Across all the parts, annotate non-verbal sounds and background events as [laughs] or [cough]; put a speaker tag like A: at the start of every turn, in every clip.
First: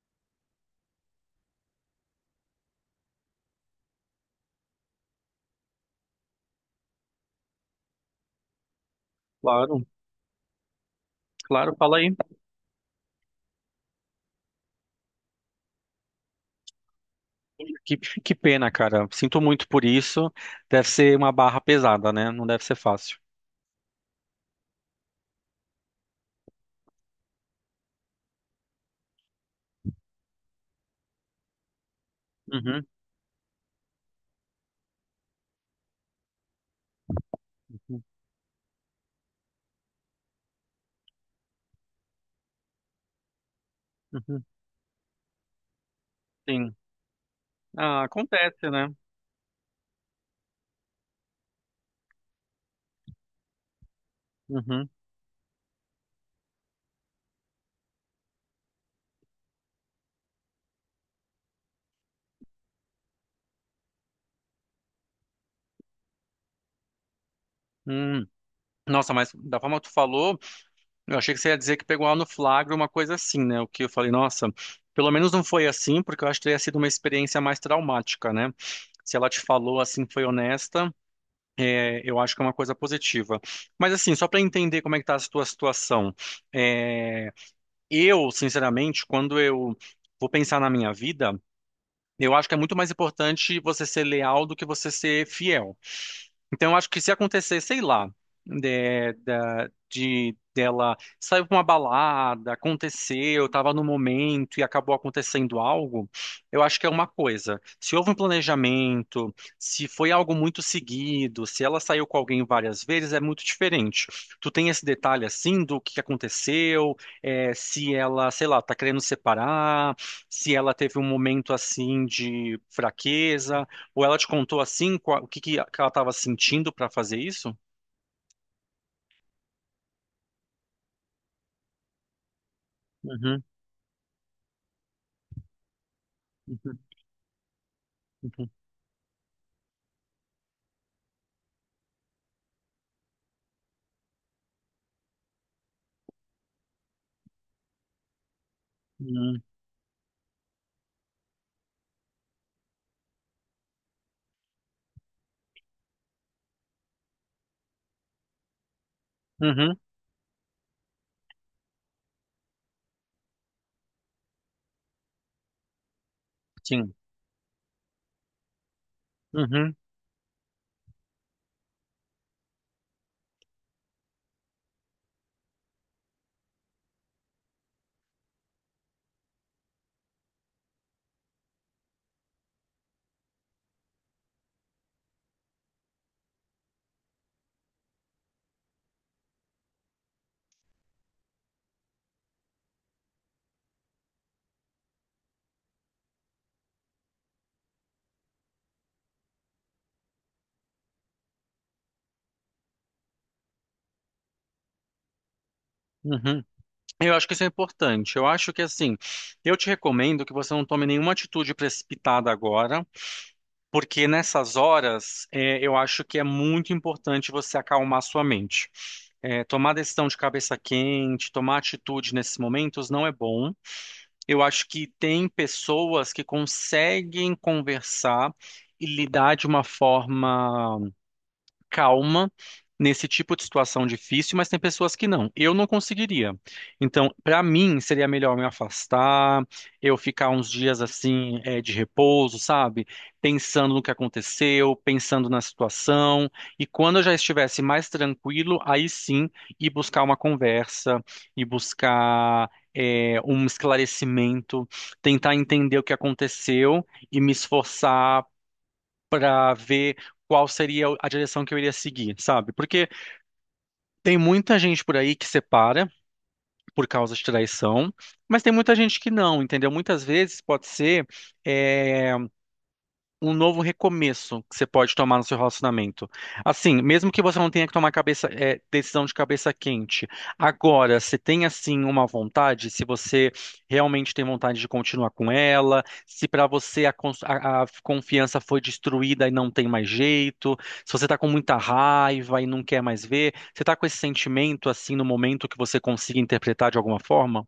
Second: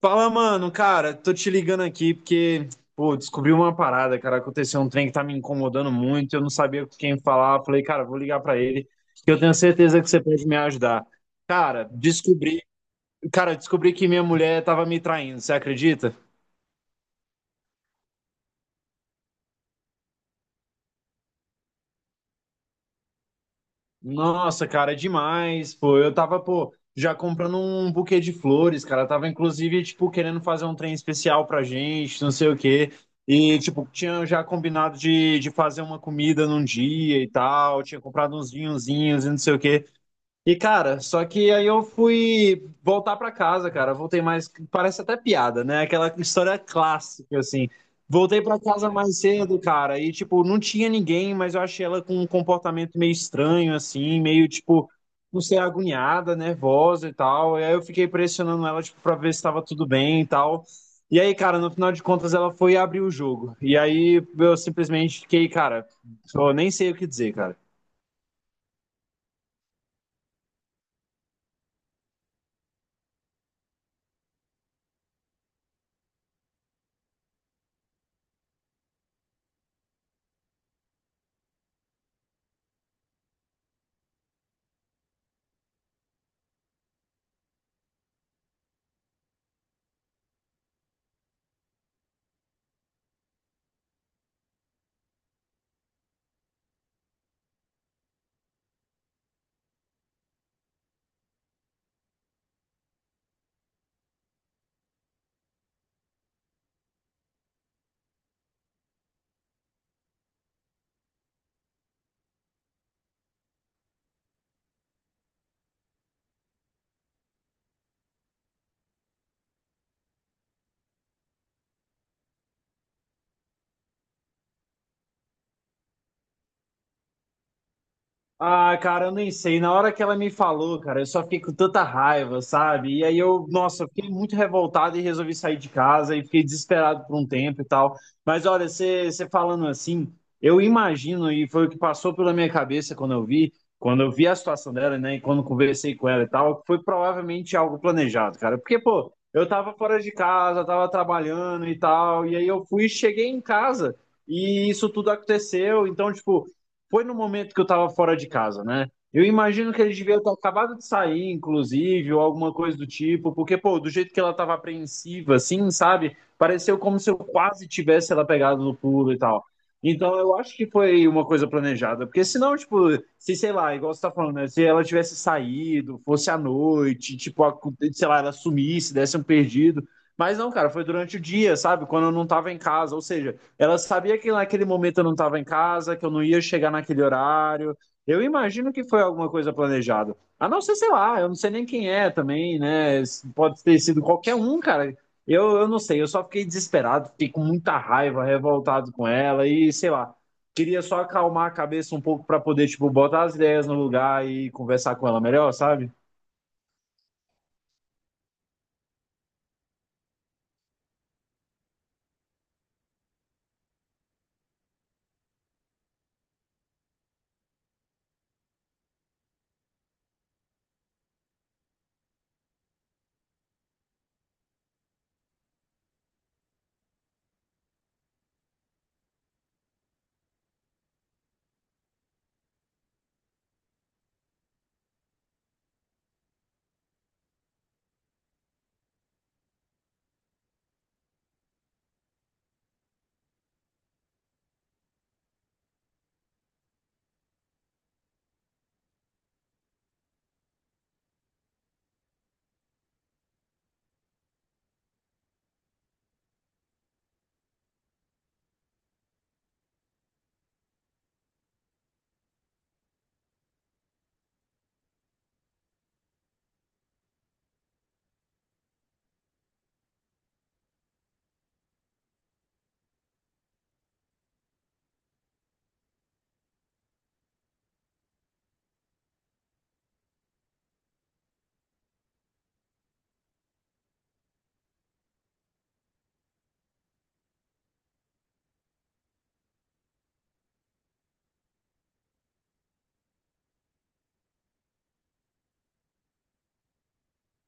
A: Fala, mano, cara, tô te ligando aqui porque, pô, descobri uma parada, cara, aconteceu um trem que tá me incomodando muito, eu não sabia com quem falar, falei, cara, vou ligar pra ele, que eu tenho
B: Claro,
A: certeza que você pode me ajudar.
B: claro,
A: Cara,
B: fala aí.
A: descobri, cara, descobri que minha mulher tava me traindo, você acredita?
B: Que pena, cara. Sinto muito por isso. Deve ser uma barra pesada, né? Não deve ser fácil.
A: Nossa, cara, é demais, pô. Eu tava, pô, já comprando um buquê de flores, cara. Eu tava, inclusive, tipo, querendo fazer um trem especial pra gente, não sei o
B: Uhum,
A: quê. E, tipo, tinha já combinado de fazer uma comida num dia e tal. Tinha
B: uhum,
A: comprado uns vinhozinhos e não sei o quê. E, cara, só que aí eu fui voltar pra casa, cara. Voltei
B: uhum,
A: mais. Parece até piada, né? Aquela história
B: sim.
A: clássica, assim.
B: Ah,
A: Voltei pra
B: acontece, né?
A: casa mais cedo, cara. E, tipo, não tinha ninguém, mas eu achei ela com um comportamento meio estranho, assim, meio,
B: Uhum,
A: tipo, não sei, agoniada, nervosa e tal. E aí eu fiquei pressionando ela, tipo, pra ver se tava tudo bem e tal. E aí, cara, no final de contas, ela foi abrir o jogo. E aí eu simplesmente fiquei, cara, eu nem sei o que dizer, cara.
B: hum. Nossa, mas da forma que tu falou, eu achei que você ia dizer que pegou lá no flagra uma coisa assim, né? O que eu falei, nossa, pelo menos não foi assim, porque eu acho que teria sido uma experiência mais traumática, né? Se ela te falou assim, foi honesta, é, eu acho que é uma coisa positiva. Mas assim, só para entender como é que tá a tua situação. É, eu, sinceramente, quando eu vou pensar na minha vida, eu acho que é muito mais importante você ser leal do que você ser fiel. Então, eu acho que se acontecer, sei lá, dela saiu pra uma balada, aconteceu, estava no momento e acabou acontecendo algo, eu acho que é uma coisa. Se houve um planejamento, se foi algo muito seguido, se ela saiu com alguém várias vezes, é muito diferente. Tu tem esse detalhe assim do que aconteceu, é, se ela, sei lá, tá querendo separar, se ela teve um momento assim de fraqueza. Ou ela te contou assim, o que que ela estava sentindo para fazer isso?
A: Ah, cara, eu nem sei. Na hora que ela me falou, cara, eu só fiquei com tanta raiva, sabe? E aí
B: Uhum,
A: eu, nossa, eu fiquei muito revoltado e resolvi sair de casa e fiquei
B: uhum,
A: desesperado por um tempo e tal. Mas
B: uhum,
A: olha, você falando assim, eu imagino, e foi o que passou pela minha cabeça quando eu vi a situação dela, né, e quando conversei com ela e tal, foi provavelmente algo planejado, cara. Porque, pô,
B: uhum,
A: eu tava fora de casa, tava trabalhando e tal, e aí eu fui, cheguei em casa e isso tudo aconteceu. Então, tipo, foi no momento que eu tava fora de casa, né? Eu imagino
B: uhum,
A: que ele devia ter acabado de sair, inclusive, ou alguma coisa do tipo, porque, pô, do jeito que ela tava apreensiva, assim, sabe? Pareceu
B: sim.
A: como se eu quase tivesse ela pegado no pulo e tal.
B: Uhum,
A: Então, eu acho que foi uma coisa planejada, porque senão, tipo, se, sei lá, igual você tá falando, né? Se ela tivesse saído, fosse à noite, tipo, sei lá, ela sumisse, desse um perdido. Mas não, cara, foi durante o dia, sabe? Quando eu não tava em casa, ou seja. Ela sabia que naquele momento eu não estava em casa, que eu não ia chegar naquele horário. Eu imagino que foi alguma coisa planejada. A não ser, sei lá, eu não sei nem quem é também, né? Pode ter sido qualquer um, cara. Eu não sei, eu só fiquei desesperado, fiquei com muita raiva, revoltado com ela e sei lá. Queria só acalmar a cabeça um pouco para poder, tipo, botar as ideias no lugar e conversar com ela melhor, sabe?
B: uhum. Eu acho que isso é importante. Eu acho que assim, eu te recomendo que você não tome nenhuma atitude precipitada agora, porque nessas horas, é, eu acho que é muito importante você acalmar sua mente. É, tomar decisão de cabeça quente, tomar atitude nesses momentos não é bom. Eu acho que tem pessoas que conseguem conversar e lidar de uma forma calma nesse tipo de situação difícil, mas tem pessoas que não. Eu não conseguiria. Então, para mim, seria melhor me afastar, eu ficar uns dias assim, de repouso, sabe? Pensando no que aconteceu, pensando na situação. E quando eu já estivesse mais tranquilo, aí sim, ir buscar uma conversa, ir buscar, um esclarecimento, tentar entender o que aconteceu e me esforçar para ver qual seria a direção que eu iria seguir, sabe? Porque tem muita gente por aí que separa por causa de traição, mas tem muita gente que não, entendeu? Muitas vezes pode ser eh, um novo recomeço que você pode tomar no seu relacionamento. Assim, mesmo que você não tenha que tomar cabeça, é, decisão de cabeça quente, agora, se tem assim uma vontade, se você realmente tem vontade de continuar com ela, se para você a confiança foi destruída e não tem mais jeito, se você tá com muita raiva e não quer mais ver, você tá com esse sentimento assim no momento que você consiga interpretar de alguma forma?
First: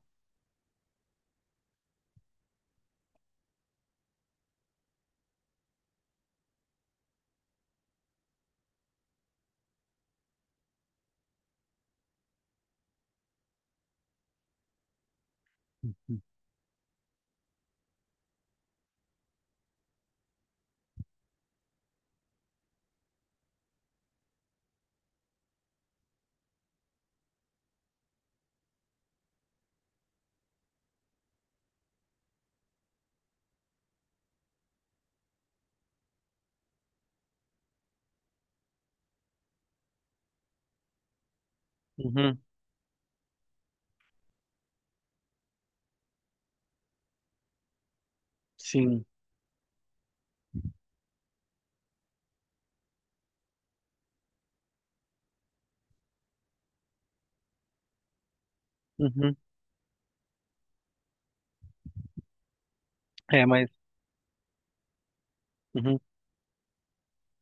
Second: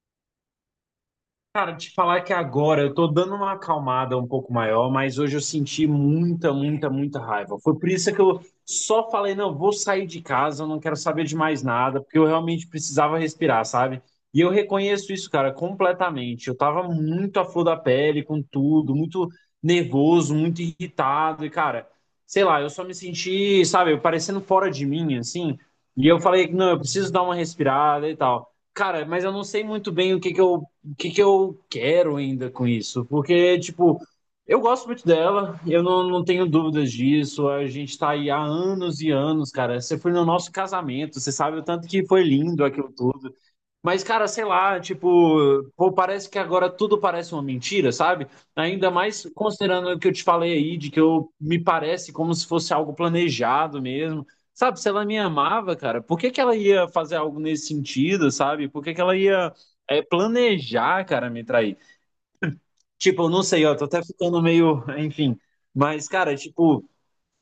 A: Cara, te falar que agora eu tô dando uma acalmada um pouco maior, mas hoje eu senti muita, muita, muita raiva. Foi por isso que eu só falei, não, eu vou sair de casa, eu não quero saber de mais nada, porque eu realmente precisava respirar, sabe? E eu reconheço isso, cara, completamente. Eu tava muito à flor da pele com tudo, muito nervoso, muito irritado, e cara, sei lá, eu só me senti, sabe, parecendo fora de mim, assim. E eu falei, não, eu preciso dar uma respirada e tal. Cara, mas eu não sei muito bem o que que eu quero ainda com isso? Porque, tipo, eu gosto muito dela, eu não tenho dúvidas disso. A gente tá aí há anos e anos, cara. Você foi no nosso casamento, você sabe o tanto que foi
B: Uhum,
A: lindo aquilo tudo. Mas, cara, sei lá, tipo, pô, parece que agora tudo parece uma mentira, sabe? Ainda
B: sim.
A: mais considerando o que eu te falei aí, de que eu me parece como se fosse algo planejado mesmo. Sabe, se ela me amava, cara, por que que ela ia fazer algo nesse sentido, sabe? Por que que ela
B: Uhum.
A: ia planejar, cara, me trair? Tipo, eu não
B: É,
A: sei,
B: mas.
A: ó, tô até ficando meio, [laughs] enfim.
B: Uhum.
A: Mas, cara, tipo,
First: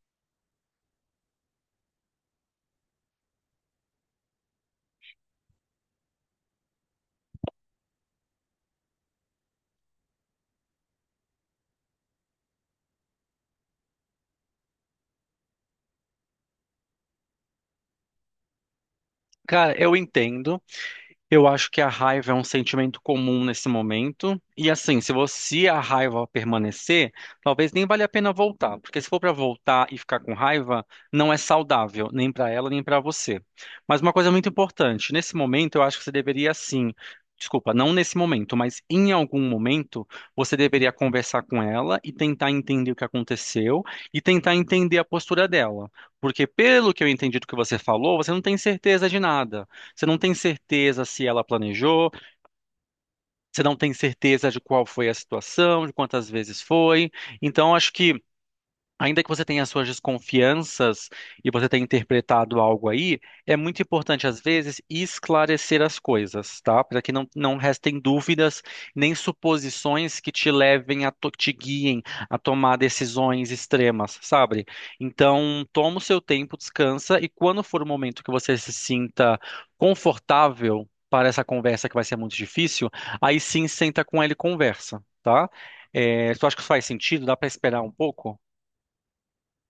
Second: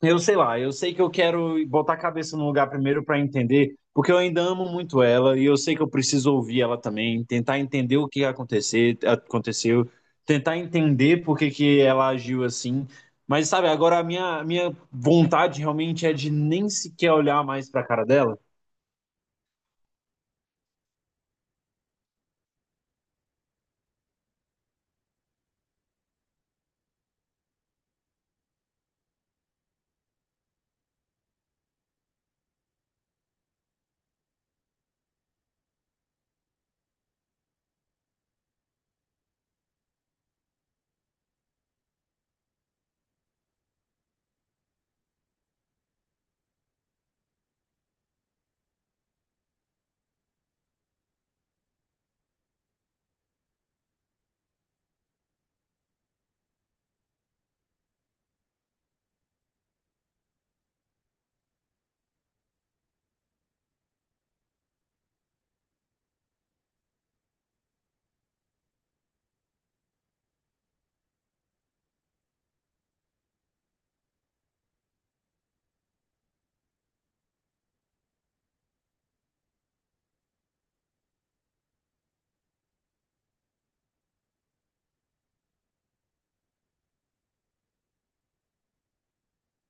A: eu sei lá, eu sei que eu quero botar a cabeça no lugar primeiro para entender, porque eu ainda amo muito ela e eu sei que eu preciso ouvir ela também, tentar entender aconteceu, tentar entender por que que ela agiu assim. Mas sabe, agora a minha vontade realmente é de nem sequer olhar mais para a cara dela.
B: Cara, eu entendo. Eu acho que a raiva é um sentimento comum nesse momento. E assim, se você a raiva permanecer, talvez nem valha a pena voltar, porque se for para voltar e ficar com raiva, não é saudável, nem para ela, nem para você. Mas uma coisa muito importante, nesse momento eu acho que você deveria sim, desculpa, não nesse momento, mas em algum momento você deveria conversar com ela e tentar entender o que aconteceu e tentar entender a postura dela, porque pelo que eu entendi do que você falou, você não tem certeza de nada. Você não tem certeza se ela planejou, você não tem certeza de qual foi a situação, de quantas vezes foi. Então, acho que ainda que você tenha suas desconfianças e você tenha interpretado algo aí, é muito importante, às vezes, esclarecer as coisas, tá? Para que não restem dúvidas nem suposições que te levem te guiem a tomar decisões extremas, sabe? Então, toma o seu tempo, descansa e quando for o momento que você se sinta confortável para essa conversa que vai ser muito difícil, aí sim senta com ele e conversa, tá? É, tu acha que isso faz sentido? Dá para esperar um pouco?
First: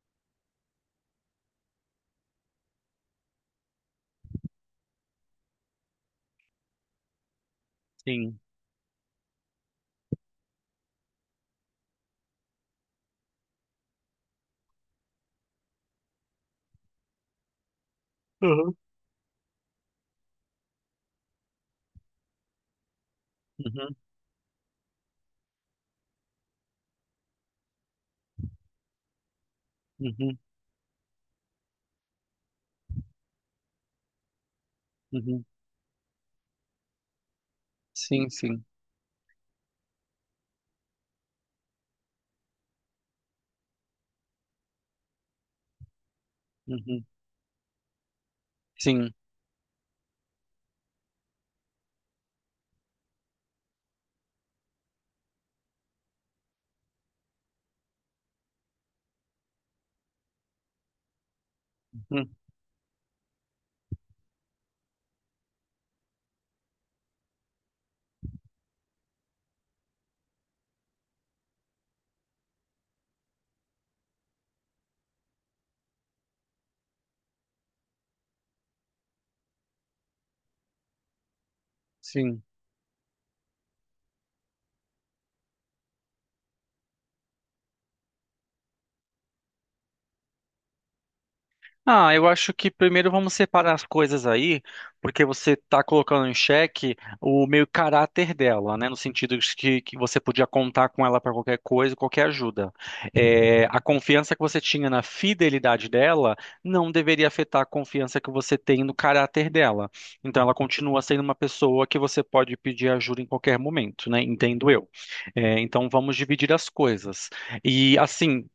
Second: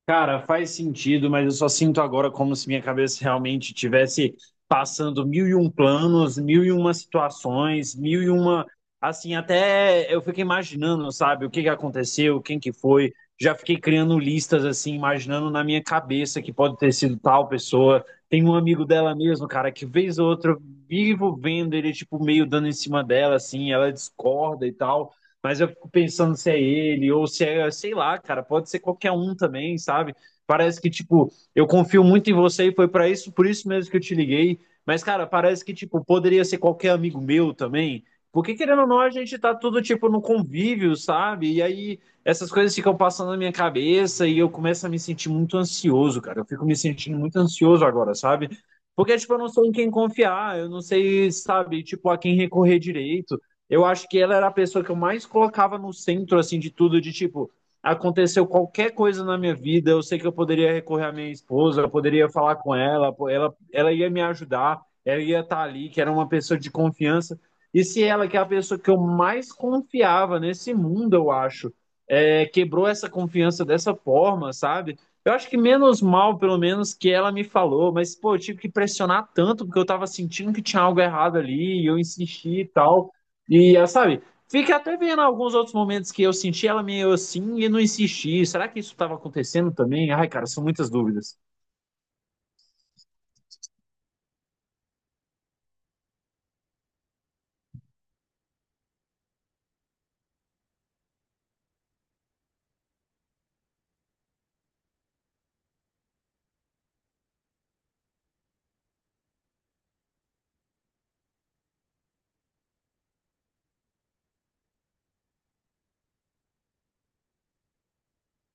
A: Cara, faz sentido, mas eu só sinto agora como se minha cabeça realmente tivesse passando mil e um planos, mil e uma situações, mil e
B: Sim.
A: uma. Assim, até eu fico imaginando, sabe, o que que aconteceu, quem que foi. Já fiquei criando listas, assim, imaginando na minha cabeça que pode ter sido tal pessoa. Tem um
B: Uhum,
A: amigo dela mesmo, cara, que vez ou outra eu vivo vendo ele, tipo, meio dando em cima dela, assim, ela
B: uhum,
A: discorda e tal. Mas eu fico pensando se é ele ou se é, sei lá, cara, pode ser qualquer um também, sabe?
B: uhum,
A: Parece que, tipo, eu confio muito em você e foi pra isso, por isso mesmo que eu te liguei. Mas, cara,
B: uhum.
A: parece que, tipo, poderia ser qualquer amigo meu também.
B: Sim,
A: Porque,
B: sim.
A: querendo ou não, a gente tá tudo, tipo, no convívio, sabe? E aí essas coisas ficam passando na minha cabeça e eu começo a me sentir muito ansioso, cara. Eu fico me
B: Uhum,
A: sentindo muito ansioso agora, sabe?
B: sim.
A: Porque, tipo, eu não sou em quem confiar, eu não sei, sabe, tipo, a quem recorrer direito. Eu acho que ela era a pessoa que eu mais colocava no centro, assim, de tudo, de tipo, aconteceu qualquer coisa na minha vida, eu sei que eu poderia recorrer à minha esposa, eu poderia
B: Uhum,
A: falar com ela, pô, ela ia me ajudar, ela ia estar ali, que era uma pessoa de confiança. E se ela, que é a pessoa que eu mais confiava nesse mundo, eu acho, quebrou essa confiança dessa forma, sabe? Eu acho que menos mal, pelo menos, que ela me falou, mas, pô, eu tive que pressionar tanto, porque eu tava sentindo que tinha algo errado ali, e eu
B: sim.
A: insisti e tal. E ela, sabe, fica até vendo alguns outros momentos que eu senti ela meio assim e não insisti. Será que isso estava acontecendo também? Ai, cara, são muitas dúvidas.
B: Ah, eu acho que primeiro vamos separar as coisas aí, porque você está colocando em xeque o meio caráter dela, né? No sentido de que você podia contar com ela para qualquer coisa, qualquer ajuda. É, a confiança que você tinha na fidelidade dela não deveria afetar a confiança que você tem no caráter dela. Então, ela continua sendo uma pessoa que você pode pedir ajuda em qualquer momento, né? Entendo eu. É, então, vamos dividir as coisas. E assim,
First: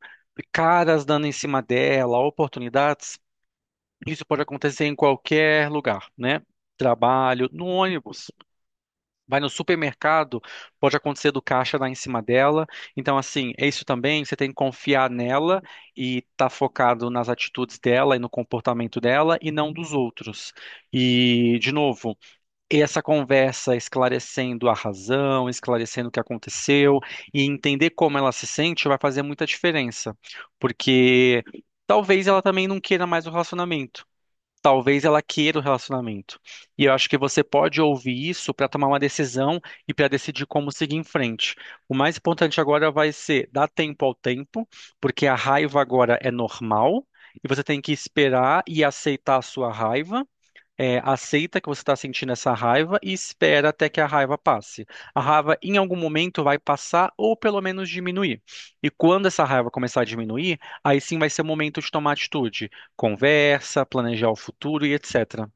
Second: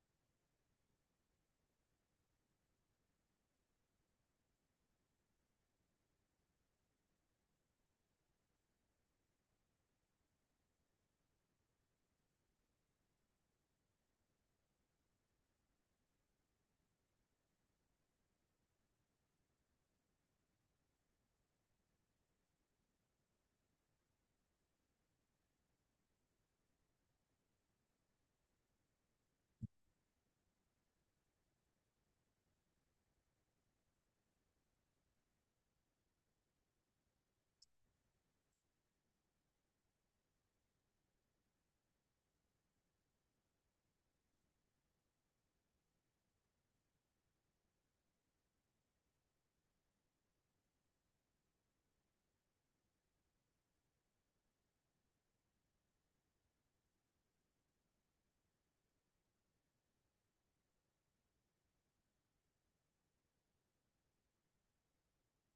B: caras dando em cima dela, oportunidades, isso pode acontecer em qualquer lugar, né? Trabalho, no ônibus, vai no supermercado, pode acontecer do caixa dar em cima dela. Então, assim, é isso também. Você tem que confiar nela e estar focado nas atitudes dela e no comportamento dela e não dos outros. E, de novo, essa conversa esclarecendo a razão, esclarecendo o que aconteceu e entender como ela se sente vai fazer muita diferença, porque talvez ela também não queira mais o relacionamento, talvez ela queira o relacionamento. E eu acho que você pode ouvir isso para tomar uma decisão e para decidir como seguir em frente. O mais importante agora vai ser dar tempo ao tempo, porque a raiva agora é normal. E você tem que esperar e aceitar a sua raiva, é, aceita que você está sentindo essa raiva e espera até que a raiva passe. A raiva, em algum momento, vai passar ou pelo menos diminuir. E quando essa raiva começar a diminuir, aí sim vai ser o momento de tomar atitude, conversa, planejar o futuro e etc.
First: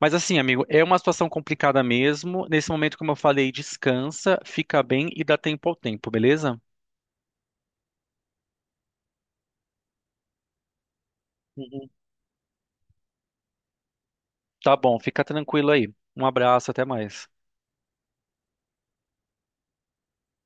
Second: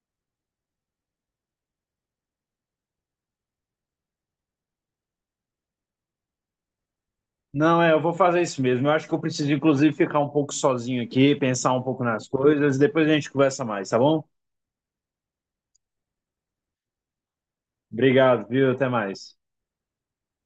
B: Mas assim, amigo, é uma situação complicada mesmo. Nesse momento, como eu falei, descansa, fica bem e dá tempo ao tempo, beleza?
A: Não, é, eu vou fazer isso mesmo. Eu acho que eu preciso, inclusive, ficar um pouco sozinho aqui, pensar um
B: Uhum.
A: pouco nas coisas, e depois a gente conversa mais, tá bom?
B: Tá bom, fica tranquilo aí. Um abraço, até mais.
A: Obrigado, viu? Até mais.